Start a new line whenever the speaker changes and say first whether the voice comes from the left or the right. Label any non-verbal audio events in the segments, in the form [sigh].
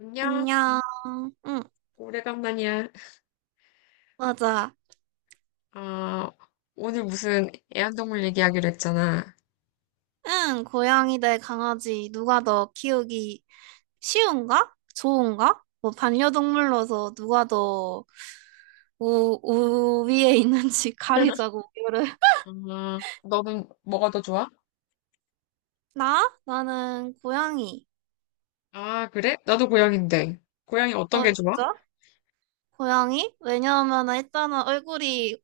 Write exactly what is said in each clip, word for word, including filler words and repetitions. left: 안녕,
right: 안녕. 응,
left: 오래간만이야.
right: 맞아.
left: 아, 오늘 무슨 애완동물 얘기하기로 했잖아.
right: 응, 고양이 대 강아지 누가 더 키우기 쉬운가? 좋은가? 뭐 반려동물로서 누가 더 우, 우위에 있는지 [laughs]
left: [laughs]
right: 가리자고 이거를.
left: 아, 너는 뭐가 더 좋아?
right: 나? 나는 고양이.
left: 아, 그래? 나도 고양인데. 고양이 어떤
right: 어,
left: 게 좋아?
right: 진짜? 고양이? 왜냐하면 일단은 얼굴이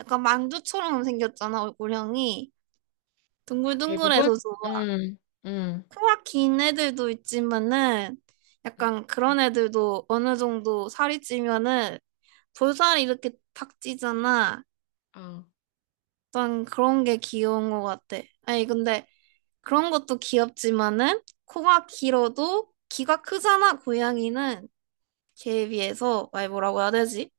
right: 약간 만두처럼 생겼잖아, 얼굴형이.
left: 대부분?
right: 둥글둥글해서 좀
left: 음, 음,
right: 코가 긴 애들도 있지만은
left: 음,
right: 약간 그런 애들도 어느 정도 살이 찌면은 볼살이 이렇게 탁 찌잖아.
left: 어,
right: 약 그런 게 귀여운 것 같아. 아니 근데 그런 것도 귀엽지만은 코가 길어도 귀가 크잖아. 고양이는 걔에 비해서. 아니 뭐라고 해야 되지?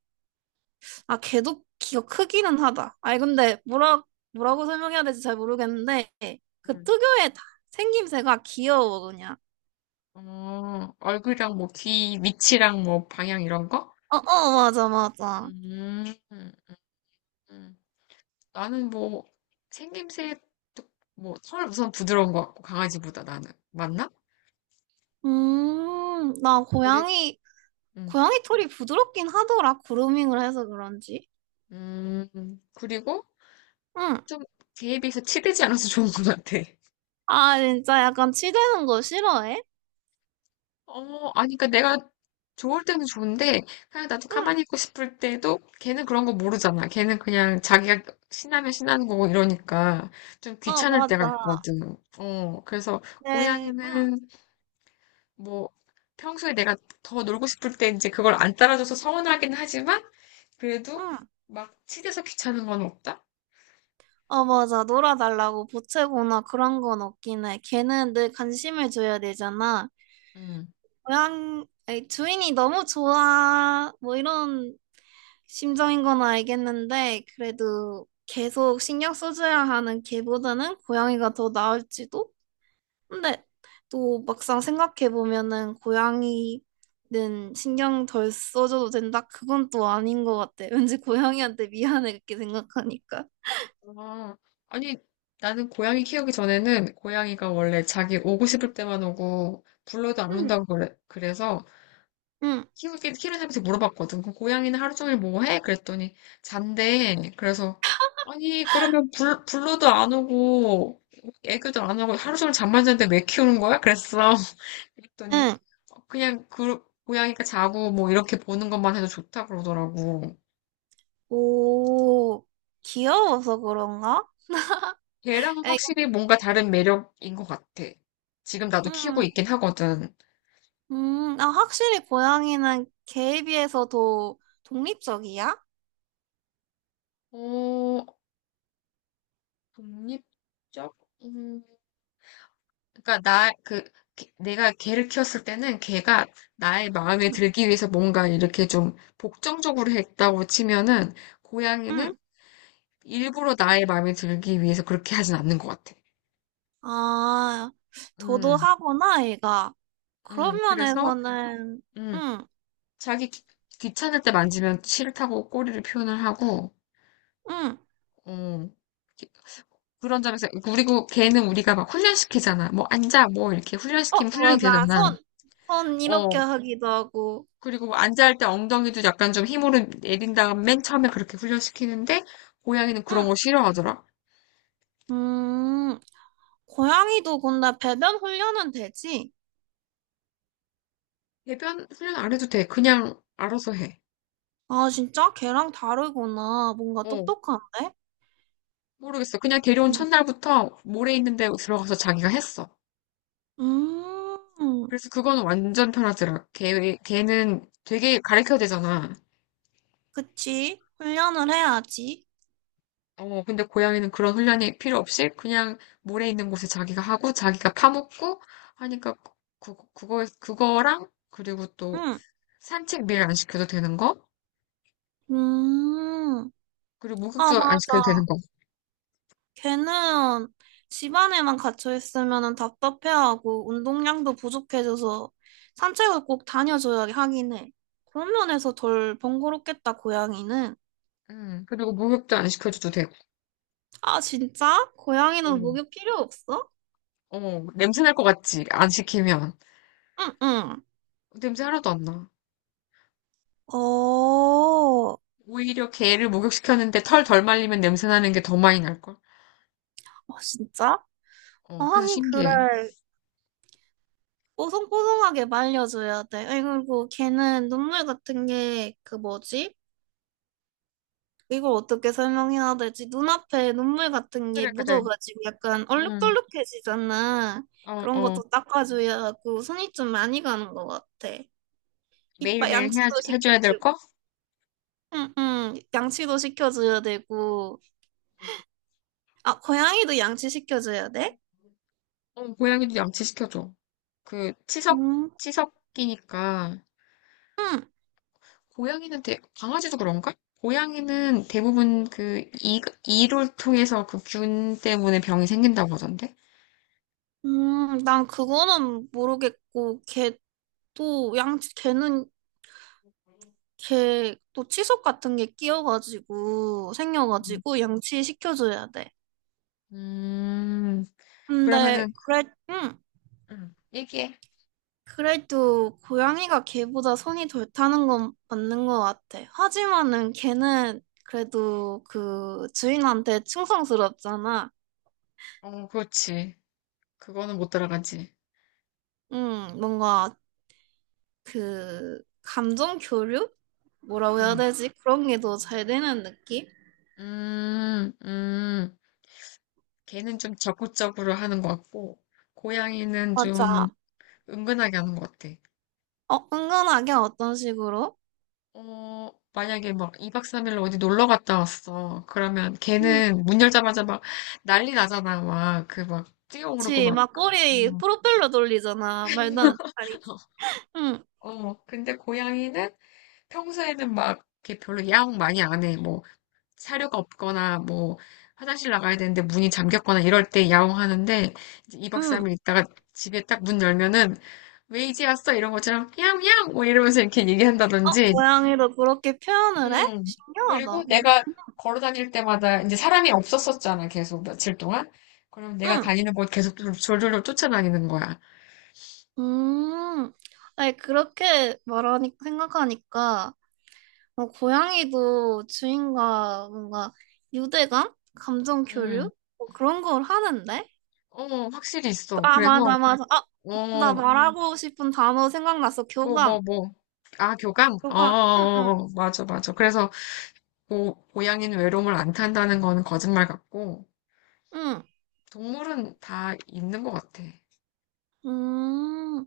right: 아, 걔도 귀가 크기는 하다. 아니 근데 뭐라 뭐라고 설명해야 될지 잘 모르겠는데 그
left: 음.
right: 특유의 다- 생김새가 귀여워 그냥.
left: 어, 얼굴이랑 뭐 귀 위치랑 뭐 방향 이런 거?
right: 어어 맞아, 맞아.
left: 음, 음, 음. 나는 뭐 생김새, 뭐털 우선 부드러운 것 같고 강아지보다 나는. 맞나?
right: 음, 나
left: 그리고,
right: 고양이,
left: 음,
right: 고양이 털이 부드럽긴 하더라. 그루밍을 해서 그런지.
left: 음, 그리고
right: 응.
left: 좀 걔에 비해서 치대지 않아서 좋은 것 같아.
right: 아, 진짜 약간 치대는 거 싫어해?
left: 어, 아니, 그니까 내가 좋을 때는 좋은데, 그냥 나도
right: 응.
left: 가만히 있고 싶을 때도 걔는 그런 거 모르잖아. 걔는 그냥 자기가 신나면 신나는 거고 이러니까 좀
right: 어,
left: 귀찮을 때가
right: 맞아.
left: 있거든. 어, 그래서
right: 네, 응,
left: 고양이는 뭐 평소에 내가 더 놀고 싶을 때 이제 그걸 안 따라줘서 서운하긴 하지만 그래도
right: 응.
left: 막 치대서 귀찮은 건 없다?
right: 어, 맞아. 놀아달라고 보채거나 그런 건 없긴 해. 걔는 늘 관심을 줘야 되잖아.
left: 음.
right: 고양, 아니, 주인이 너무 좋아, 뭐 이런 심정인 건 알겠는데, 그래도 계속 신경 써줘야 하는 걔보다는 고양이가 더 나을지도? 근데 또 막상 생각해 보면은 고양이는 신경 덜 써줘도 된다? 그건 또 아닌 것 같아. [laughs] 왠지 고양이한테 미안해 그렇게 생각하니까.
left: 아, 아니, 나는 고양이 키우기 전에는 고양이가 원래 자기 오고 싶을 때만 오고 불러도 안
right: 응.
left: 온다고 그래, 그래서
right: 응,
left: 키우기, 키우는 사람한테 물어봤거든. 그럼 고양이는 하루 종일 뭐 해? 그랬더니 잔대. 그래서 아니, 그러면 불, 불러도 안 오고 애교도 안 하고 하루 종일 잠만 자는데 왜 키우는 거야? 그랬어. [laughs] 그랬더니
right: 응.
left: 그냥 그 고양이가 자고 뭐 이렇게 보는 것만 해도 좋다 그러더라고.
right: 오, 귀여워서 그런가?
left: 걔랑
right: 에이.
left: 확실히 뭔가 다른 매력인 것 같아. 지금 나도 키우고
right: 음,
left: 있긴 하거든.
right: 음, 아, 확실히 고양이는 개에 비해서 더 독립적이야?
left: 어, 독립적? 음, 그러니까 나, 그, 개- 내가 걔를 키웠을 때는 걔가 나의 마음에
right: 응,
left: 들기 위해서 뭔가 이렇게 좀 복정적으로 했다고 치면은 고양이는
right: 응.
left: 일부러 나의 마음에 들기 위해서 그렇게 하진 않는 것 같아.
right: 아,
left: 음,
right: 도도하구나, 얘가.
left: 음,
right: 그런
left: 그래서,
right: 면에서는,
left: 음,
right: 응,
left: 자기 귀, 귀찮을 때 만지면 싫다고 꼬리를 표현을 하고,
right: 응.
left: 어, 그런 점에서 그리고 걔는 우리가 막 훈련시키잖아. 뭐 앉아 뭐 이렇게 훈련시키면 훈련이
right: 어, 맞아.
left: 되잖아.
right: 손, 손 이렇게
left: 어.
right: 하기도 하고.
left: 그리고 뭐 앉아 할 때 엉덩이도 약간 좀 힘으로 내린 다음 맨 처음에 그렇게 훈련시키는데 고양이는 그런
right: 응.
left: 거 싫어하더라.
right: 음, 고양이도 근데 배변 훈련은 되지?
left: 배변 훈련 안 해도 돼. 그냥 알아서 해.
right: 아, 진짜? 걔랑 다르구나. 뭔가
left: 어.
right: 똑똑한데?
left: 모르겠어. 그냥 데려온
right: 음,
left: 첫날부터 모래 있는 데 들어가서 자기가 했어.
right: 음,
left: 그래서 그거는 완전 편하더라. 걔 걔는 되게 가르쳐야 되잖아.
right: 그치. 훈련을 해야지.
left: 어, 근데 고양이는 그런 훈련이 필요 없이 그냥 모래 있는 곳에 자기가 하고 자기가 파먹고 하니까 그, 그, 그거, 그거랑 그리고 또
right: 응.
left: 산책 매일 안 시켜도 되는 거?
right: 음,
left: 그리고
right: 아,
left: 목욕도 안 시켜도
right: 맞아.
left: 되는 거.
right: 걔는 집안에만 갇혀 있으면 답답해하고 운동량도 부족해져서 산책을 꼭 다녀줘야 하긴 해. 그런 면에서 덜 번거롭겠다, 고양이는.
left: 음, 그리고 목욕도 안 시켜줘도 되고.
right: 아, 진짜? 고양이는
left: 음.
right: 목욕 필요 없어?
left: 어, 냄새 날 것 같지? 안 시키면.
right: 응, 응.
left: 냄새 하나도 안 나.
right: 어, 어,
left: 오히려 개를 목욕시켰는데 털 덜 말리면 냄새 나는 게 더 많이 날걸?
right: 진짜? 어,
left: 어, 그래서
right: 하긴
left: 신기해.
right: 그래. 뽀송뽀송하게 말려줘야 돼. 아이, 그리고 걔는 눈물 같은 게 그 뭐지? 이걸 어떻게 설명해야 될지, 눈앞에 눈물 같은 게
left: 그래, 그래.
right: 묻어가지고 약간
left: 음,
right: 얼룩덜룩해지잖아.
left: 어,
right: 그런
left: 어.
right: 것도 닦아줘야 하고 손이 좀 많이 가는 것 같아. 이빨
left: 매일매일 해야,
right: 양치도
left: 해줘야 될
right: 시켜주고,
left: 거?
right: 응, 응, 양치도 시켜줘야 되고. 아, 고양이도 양치 시켜줘야 돼?
left: 어, 고양이도 양치시켜줘. 그, 치석,
right: 음,
left: 치석이니까.
right: 응,
left: 고양이는 대, 강아지도 그런가? 고양이는 대부분 그, 이, 이를 통해서 그 균 때문에 병이 생긴다고 하던데?
right: 음, 난 그거는 모르겠고, 걔도 양치, 걔는 걔 또 치석 같은 게 끼어가지고
left: 음,
right: 생겨가지고 양치 시켜줘야 돼.
left: 음,
right: 근데
left: 그러면은,
right: 그래, 응.
left: 음, 얘기해.
right: 그래도 고양이가 개보다 손이 덜 타는 건 맞는 것 같아. 하지만은 개는 그래도 그 주인한테 충성스럽잖아.
left: 어, 그렇지. 그거는 못 따라가지.
right: 응, 뭔가 그 감정 교류? 뭐라고 해야
left: 음,
right: 되지? 그런 게 더 잘 되는 느낌?
left: 음, 음. 걔는 좀 적극적으로 하는 것 같고, 고양이는 좀
right: 맞아.
left: 은근하게 하는 것 같아.
right: 어, 은근하게 어떤 식으로?
left: 어, 만약에 막 이 박 삼 일로 어디 놀러 갔다 왔어. 그러면
right: 응.
left: 걔는 문 열자마자 막 난리 나잖아. 막 그 막 뛰어오르고
right: 그치,
left: 막.
right: 막 꼬리
left: 음.
right: 프로펠러 돌리잖아. 말도 안 아니지. 응,
left: 어, 근데 고양이는 평소에는 막 이렇게 별로 야옹 많이 안 해. 뭐 사료가 없거나 뭐 화장실 나가야 되는데 문이 잠겼거나 이럴 때 야옹 하는데 이제 이 박
right: 응.
left: 삼 일 있다가 집에 딱 문 열면은 왜 이제 왔어? 이런 것처럼 야옹 야옹 뭐 이러면서 이렇게
right: 어,
left: 얘기한다든지
right: 고양이도 그렇게 표현을 해?
left: 음. 그리고
right: 신기하다. 응.
left: 내가 걸어 다닐 때마다 이제 사람이 없었었잖아, 계속 며칠 동안. 그럼 내가
right: 응.
left: 다니는 곳 계속 뚫- 졸졸졸 쫓아다니는 거야.
right: 음. 아니, 그렇게 말하니, 생각하니까, 어, 고양이도 주인과 뭔가 유대감? 감정
left: 음.
right: 교류? 뭐 그런 걸 하는데?
left: 어, 확실히 있어.
right: 아, 음,
left: 그래서,
right: 맞아, 맞아. 아, 나 음.
left: 어,
right: 말하고 싶은 단어 생각났어.
left: 뭐, 뭐,
right: 교감.
left: 뭐. 아, 교감? 어, 어,
right: 교감. 응,
left: 어,
right: 응,
left: 어. 맞아, 맞아. 그래서, 고, 고양이는 외로움을 안 탄다는 거는 거짓말 같고,
right: 응.
left: 동물은 다 있는 것 같아.
right: 음,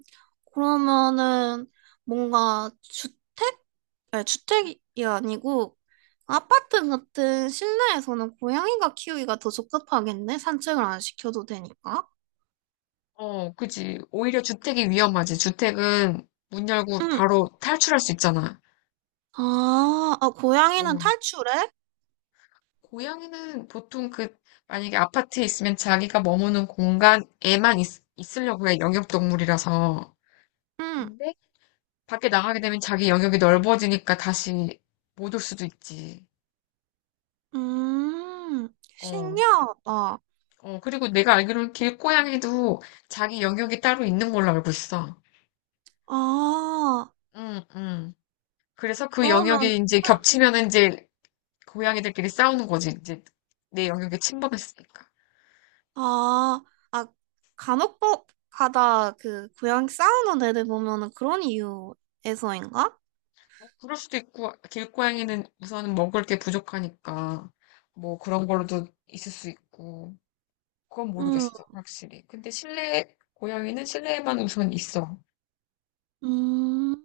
right: 그러면은 뭔가 주택? 아니, 주택이 아니고 아파트 같은 실내에서는 고양이가 키우기가 더 적합하겠네. 산책을 안 시켜도 되니까.
left: 어, 그지. 오히려 주택이 위험하지. 주택은 문 열고
right: 응.
left: 바로 탈출할 수 있잖아.
right: 아, 아, 고양이는
left: 어,
right: 탈출해?
left: 고양이는 보통 그, 만약에 아파트에 있으면 자기가 머무는 공간에만 있, 있으려고 해, 영역동물이라서.
right: 응.
left: 근데 밖에 나가게 되면 자기 영역이 넓어지니까 다시 못 올 수도 있지.
right: 음,
left: 어,
right: 신기하다.
left: 어, 그리고 내가 알기로는 길고양이도 자기 영역이 따로 있는 걸로 알고 있어.
right: 아,
left: 응, 응. 그래서 그
right: 그러면, 응.
left: 영역이 이제 겹치면 이제 고양이들끼리 싸우는 거지. 이제 내 영역에 침범했으니까.
right: 아, 아, 간혹 가다 그 고양이 싸우는 애들 보면은 그런 이유에서인가?
left: 뭐 그럴 수도 있고, 길고양이는 우선 먹을 게 부족하니까, 뭐 그런 걸로도 있을 수 있고, 그건
right: 응,
left: 모르겠어, 확실히. 근데 실내, 고양이는 실내에만 우선 있어.
right: 음.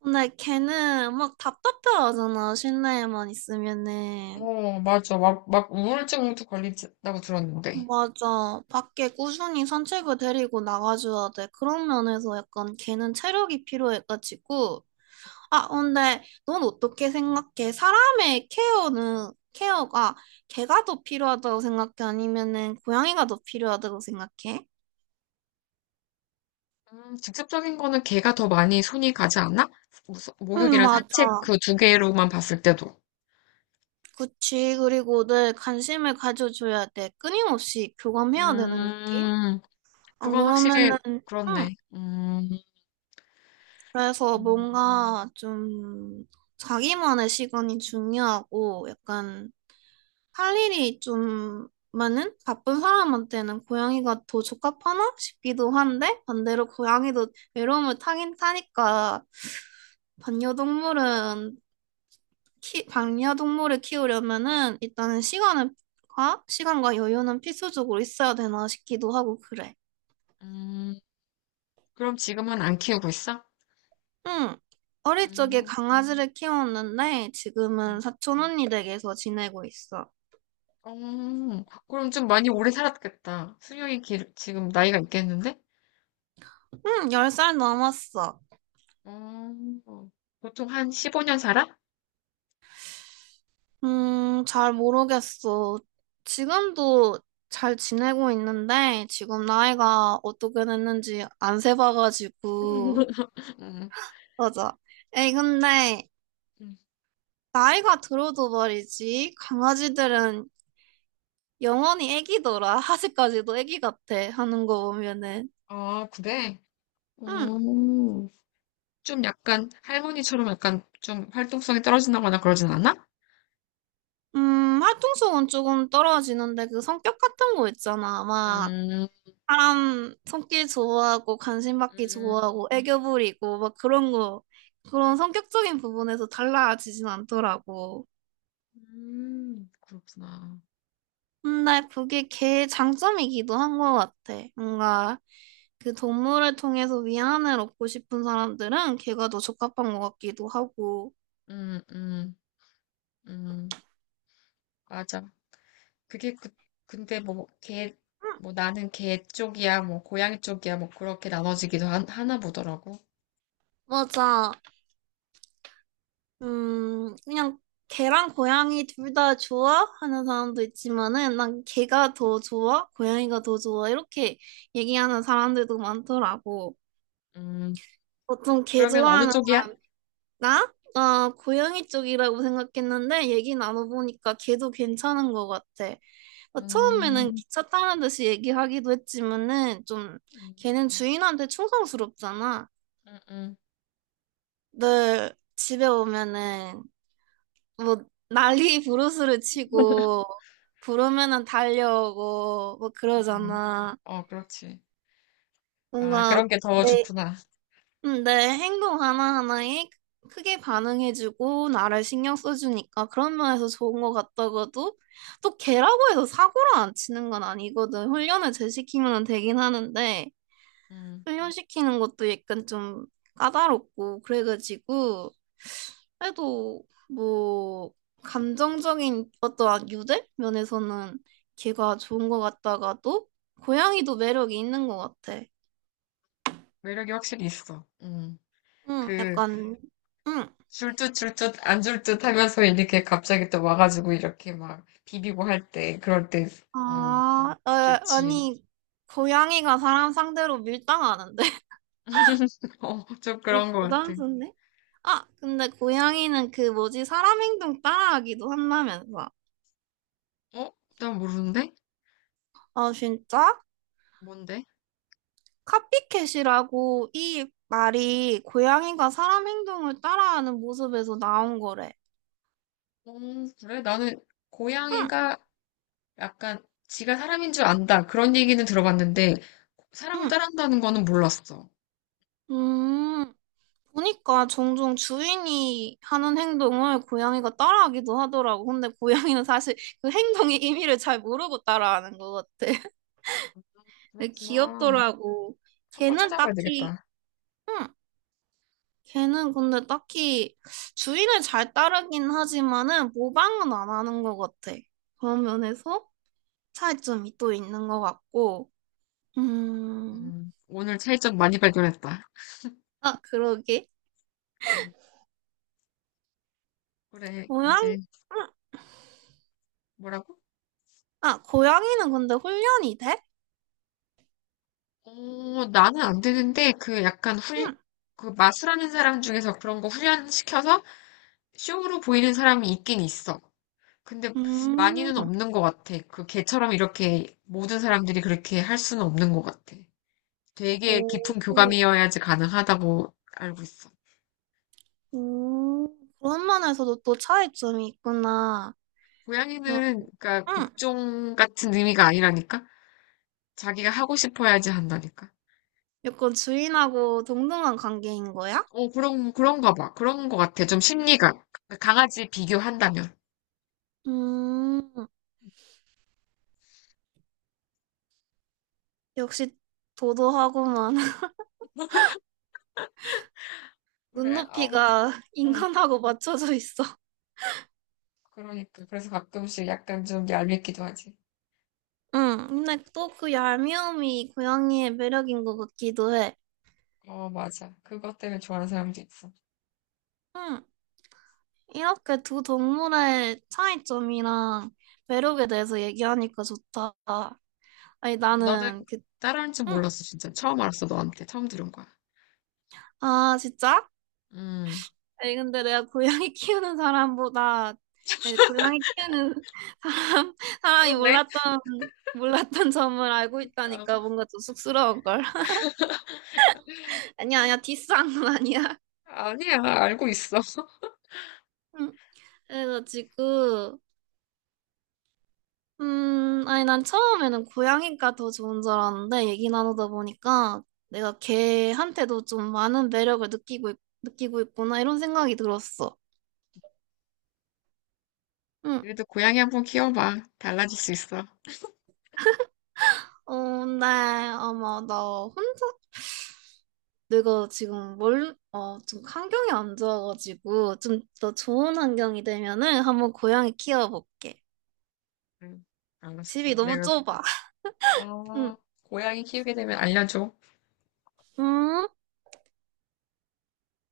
right: 근데 걔는 막 답답해하잖아, 실내에만 있으면은.
left: 어, 맞아. 막, 막 우울증도 걸린다고 들었는데.
right: 맞아. 밖에 꾸준히 산책을 데리고 나가줘야 돼. 그런 면에서 약간 걔는 체력이 필요해가지고. 아, 근데 넌 어떻게 생각해? 사람의 케어는, 케어가 개가 더 필요하다고 생각해? 아니면은 고양이가 더 필요하다고 생각해?
left: 음, 직접적인 거는 개가 더 많이 손이 가지 않나? 무서-
right: 응,
left: 목욕이랑 산책
right: 맞아.
left: 그 두 개로만 봤을 때도.
right: 그치. 그리고 늘 관심을 가져줘야 돼. 끊임없이 교감해야 되는 느낌?
left: 음,
right: 안
left: 그건 확실히
right: 그러면은,
left: 그렇네.
right: 응.
left: 음,
right: 그래서
left: 음,
right: 뭔가 좀 자기만의 시간이 중요하고 약간 할 일이 좀 많은 바쁜 사람한테는 고양이가 더 적합하나 싶기도 한데, 반대로 고양이도 외로움을 타긴 타니까 반려동물은 키, 반려동물을 키우려면은 일단은 시간을 과 시간과 여유는 필수적으로 있어야 되나 싶기도 하고 그래.
left: 음. 그럼 지금은 안 키우고 있어?
right: 응. 어릴 적에
left: 음.
right: 강아지를 키웠는데
left: 음.
right: 지금은 사촌 언니 댁에서 지내고 있어.
left: 어, 그럼 좀 많이 오래 살았겠다. 수명이 길, 지금 나이가 있겠는데?
right: 응, 열 살 넘었어.
left: 어, 보통 한 십오 년 살아?
right: 음, 잘 모르겠어. 지금도 잘 지내고 있는데 지금 나이가 어떻게 됐는지 안 세봐가지고.
left: [laughs] 음,
right: 맞아. 에이, 근데
left: 음.
right: 나이가 들어도 말이지, 강아지들은 영원히 애기더라. [laughs] 아직까지도 애기 같아 하는 거 보면은.
left: 아, 그래?
right: 응.
left: 음, 좀 약간 할머니처럼 약간 좀 활동성이 떨어진다거나 그러진 않아?
right: 음, 활동성은 조금 떨어지는데 그 성격 같은 거 있잖아. 막
left: 음,
right: 사람 손길 좋아하고 관심 받기
left: 음,
right: 좋아하고 애교 부리고 막 그런 거, 그런 성격적인 부분에서 달라지진 않더라고.
left: 음, 그렇구나.
right: 근데 그게 걔의 장점이기도 한 것 같아. 뭔가 그 동물을 통해서 위안을 얻고 싶은 사람들은 걔가 더 적합한 것 같기도 하고.
left: 음, 음, 음, 맞아. 그게 그, 근데 뭐, 개,
right: 음,
left: 뭐 나는 개 쪽이야, 뭐 고양이 쪽이야, 뭐 그렇게 나눠지기도 하, 하나 보더라고.
right: 맞아. 음, 그냥 개랑 고양이 둘 다 좋아? 하는 사람도 있지만은 난 개가 더 좋아? 고양이가 더 좋아? 이렇게 얘기하는 사람들도 많더라고.
left: 음,
right: 보통 개
left: 그러면 어느
right: 좋아하는.
left: 쪽이야?
right: 나? 나 고양이 쪽이라고 생각했는데 얘기 나눠보니까 개도 괜찮은 것 같아. 나 처음에는
left: 음,
right: 기차 타는 듯이 얘기하기도 했지만은 좀
left: 음,
right: 걔는 주인한테 충성스럽잖아.
left: 음, 음,
right: 늘 집에 오면은 뭐 난리 부르스를
left: [laughs]
right: 치고 부르면은 달려오고 뭐
left: 음.
right: 그러잖아.
left: 어, 그렇지. 아,
right: 뭔가
left: 그런 게 더
right: 내
left: 좋구나.
right: 음, 내 행동 하나하나에 크게 반응해주고 나를 신경 써주니까 그런 면에서 좋은 것 같다고도. 또 걔라고 해서 사고를 안 치는 건 아니거든. 훈련을 재시키면 되긴 하는데
left: 음,
right: 훈련시키는 것도 약간 좀 까다롭고 그래가지고, 그래도 뭐 감정적인 어떠한 유대 면에서는 걔가 좋은 것 같다가도 고양이도 매력이 있는 것 같아.
left: 매력이 확실히 있어. 음,
right: 응,
left: 그,
right: 약간 응.
left: 줄듯 줄듯 안 줄듯 하면서 이렇게 갑자기 또 와가지고 이렇게 막 비비고 할 때, 그럴 때, 음,
right: 아, 어,
left: 좋지.
right: 아니, 고양이가 사람 상대로 밀당하는데? [laughs]
left: [laughs] 어, 좀
right: 아니
left: 그런 것 같아.
right: 고단수인데? 아, 근데 고양이는 그 뭐지, 사람 행동 따라하기도 한다면서.
left: 어? 난 모르는데?
right: 아, 진짜?
left: 뭔데?
right: 카피캣이라고 이 말이 고양이가 사람 행동을 따라하는 모습에서 나온 거래.
left: 음, 그래? 나는
right: 응,
left: 고양이가 약간 지가 사람인 줄 안다. 그런 얘기는 들어봤는데 사람을
right: 응.
left: 따라한다는 거는 몰랐어.
right: 음, 보니까 종종 주인이 하는 행동을 고양이가 따라하기도 하더라고. 근데 고양이는 사실 그 행동의 의미를 잘 모르고 따라하는 것 같아. [laughs] 근데
left: 그렇구나.
right: 귀엽더라고.
left: 한번
right: 걔는
left: 찾아봐야
right: 딱히,
left: 되겠다.
right: 응. 걔는 근데 딱히 주인을 잘 따르긴 하지만은 모방은 안 하는 것 같아. 그런 면에서 차이점이 또 있는 것 같고, 음,
left: 음, 오늘 차이점 많이 발견했다.
right: 아, 그러게.
left: 음, 그래,
right: 고양이,
left: 이제
right: 음,
left: 뭐라고?
right: 아, 고양이는 근데 훈련이 돼?
left: 어, 나는 안 되는데 그 약간 훈, 그 마술하는 사람 중에서 그런 거 훈련시켜서 쇼로 보이는 사람이 있긴 있어. 근데
right: 음,
left: 많이는
right: 음,
left: 없는 것 같아. 그 걔처럼 이렇게 모든 사람들이 그렇게 할 수는 없는 것 같아. 되게
right: 오,
left: 깊은
right: 오,
left: 교감이어야지 가능하다고 알고 있어.
right: 오. 그런 면에서도 또 차이점이 있구나. 야,
left: 고양이는, 그러니까
right: 음,
left: 복종 같은 의미가 아니라니까? 자기가 하고 싶어야지 한다니까?
right: 약간 주인하고 동등한 관계인 거야?
left: 어, 그런, 그런가 봐. 그런 거 같아. 좀 심리가. 강아지 비교한다면.
right: 음, 역시 도도하고만 [laughs]
left: 그래, 아무튼,
right: 눈높이가
left: 응.
right: 인간하고 맞춰져 있어.
left: 그러니까. 그래서 가끔씩 약간 좀 얄밉기도 하지.
right: 응, 근데 또 그 얄미움이 고양이의 매력인 것 같기도 해.
left: 어, 맞아. 그것 때문에 좋아하는 사람도 있어.
right: 응, 이렇게 두 동물의 차이점이랑 매력에 대해서 얘기하니까 좋다. 아니,
left: 어, 나는
right: 나는 그,
left: 따라하는 줄
right: 응.
left: 몰랐어, 진짜. 처음 알았어, 너한테. 처음 들은 거야.
right: 아, 진짜?
left: 음.
right: 아니, 근데 내가 고양이 키우는 사람보다, 아니, 고양이 키우는 [laughs] 사람, 사람이
left: 그렇네.
right: 몰랐던, 몰랐던 점을 알고
left: 어,
right: 있다니까 뭔가 좀 쑥스러운걸. [laughs] 아니야, 아니야, 디스한 건 아니야.
left: 아니야, 알고 있어.
right: 응. 그래가지고, 음, 아니, 난 처음에는 고양이가 더 좋은 줄 알았는데, 얘기 나누다 보니까 내가 걔한테도 좀 많은 매력을 느끼고, 있, 느끼고 있구나, 이런 생각이 들었어. 응.
left: 그래도 고양이 한번 키워봐. 달라질 수 있어.
right: 어, 네, 아마 나 혼자, 내가 지금 뭘, 어, 좀 환경이 안 좋아가지고, 좀 더 좋은 환경이 되면은 한번 고양이 키워볼게.
left: 응, 알았어.
right: 집이 너무
left: 내가,
right: 좁아. [laughs] 응.
left: 어, 고양이 키우게 되면 알려줘.
right: 음?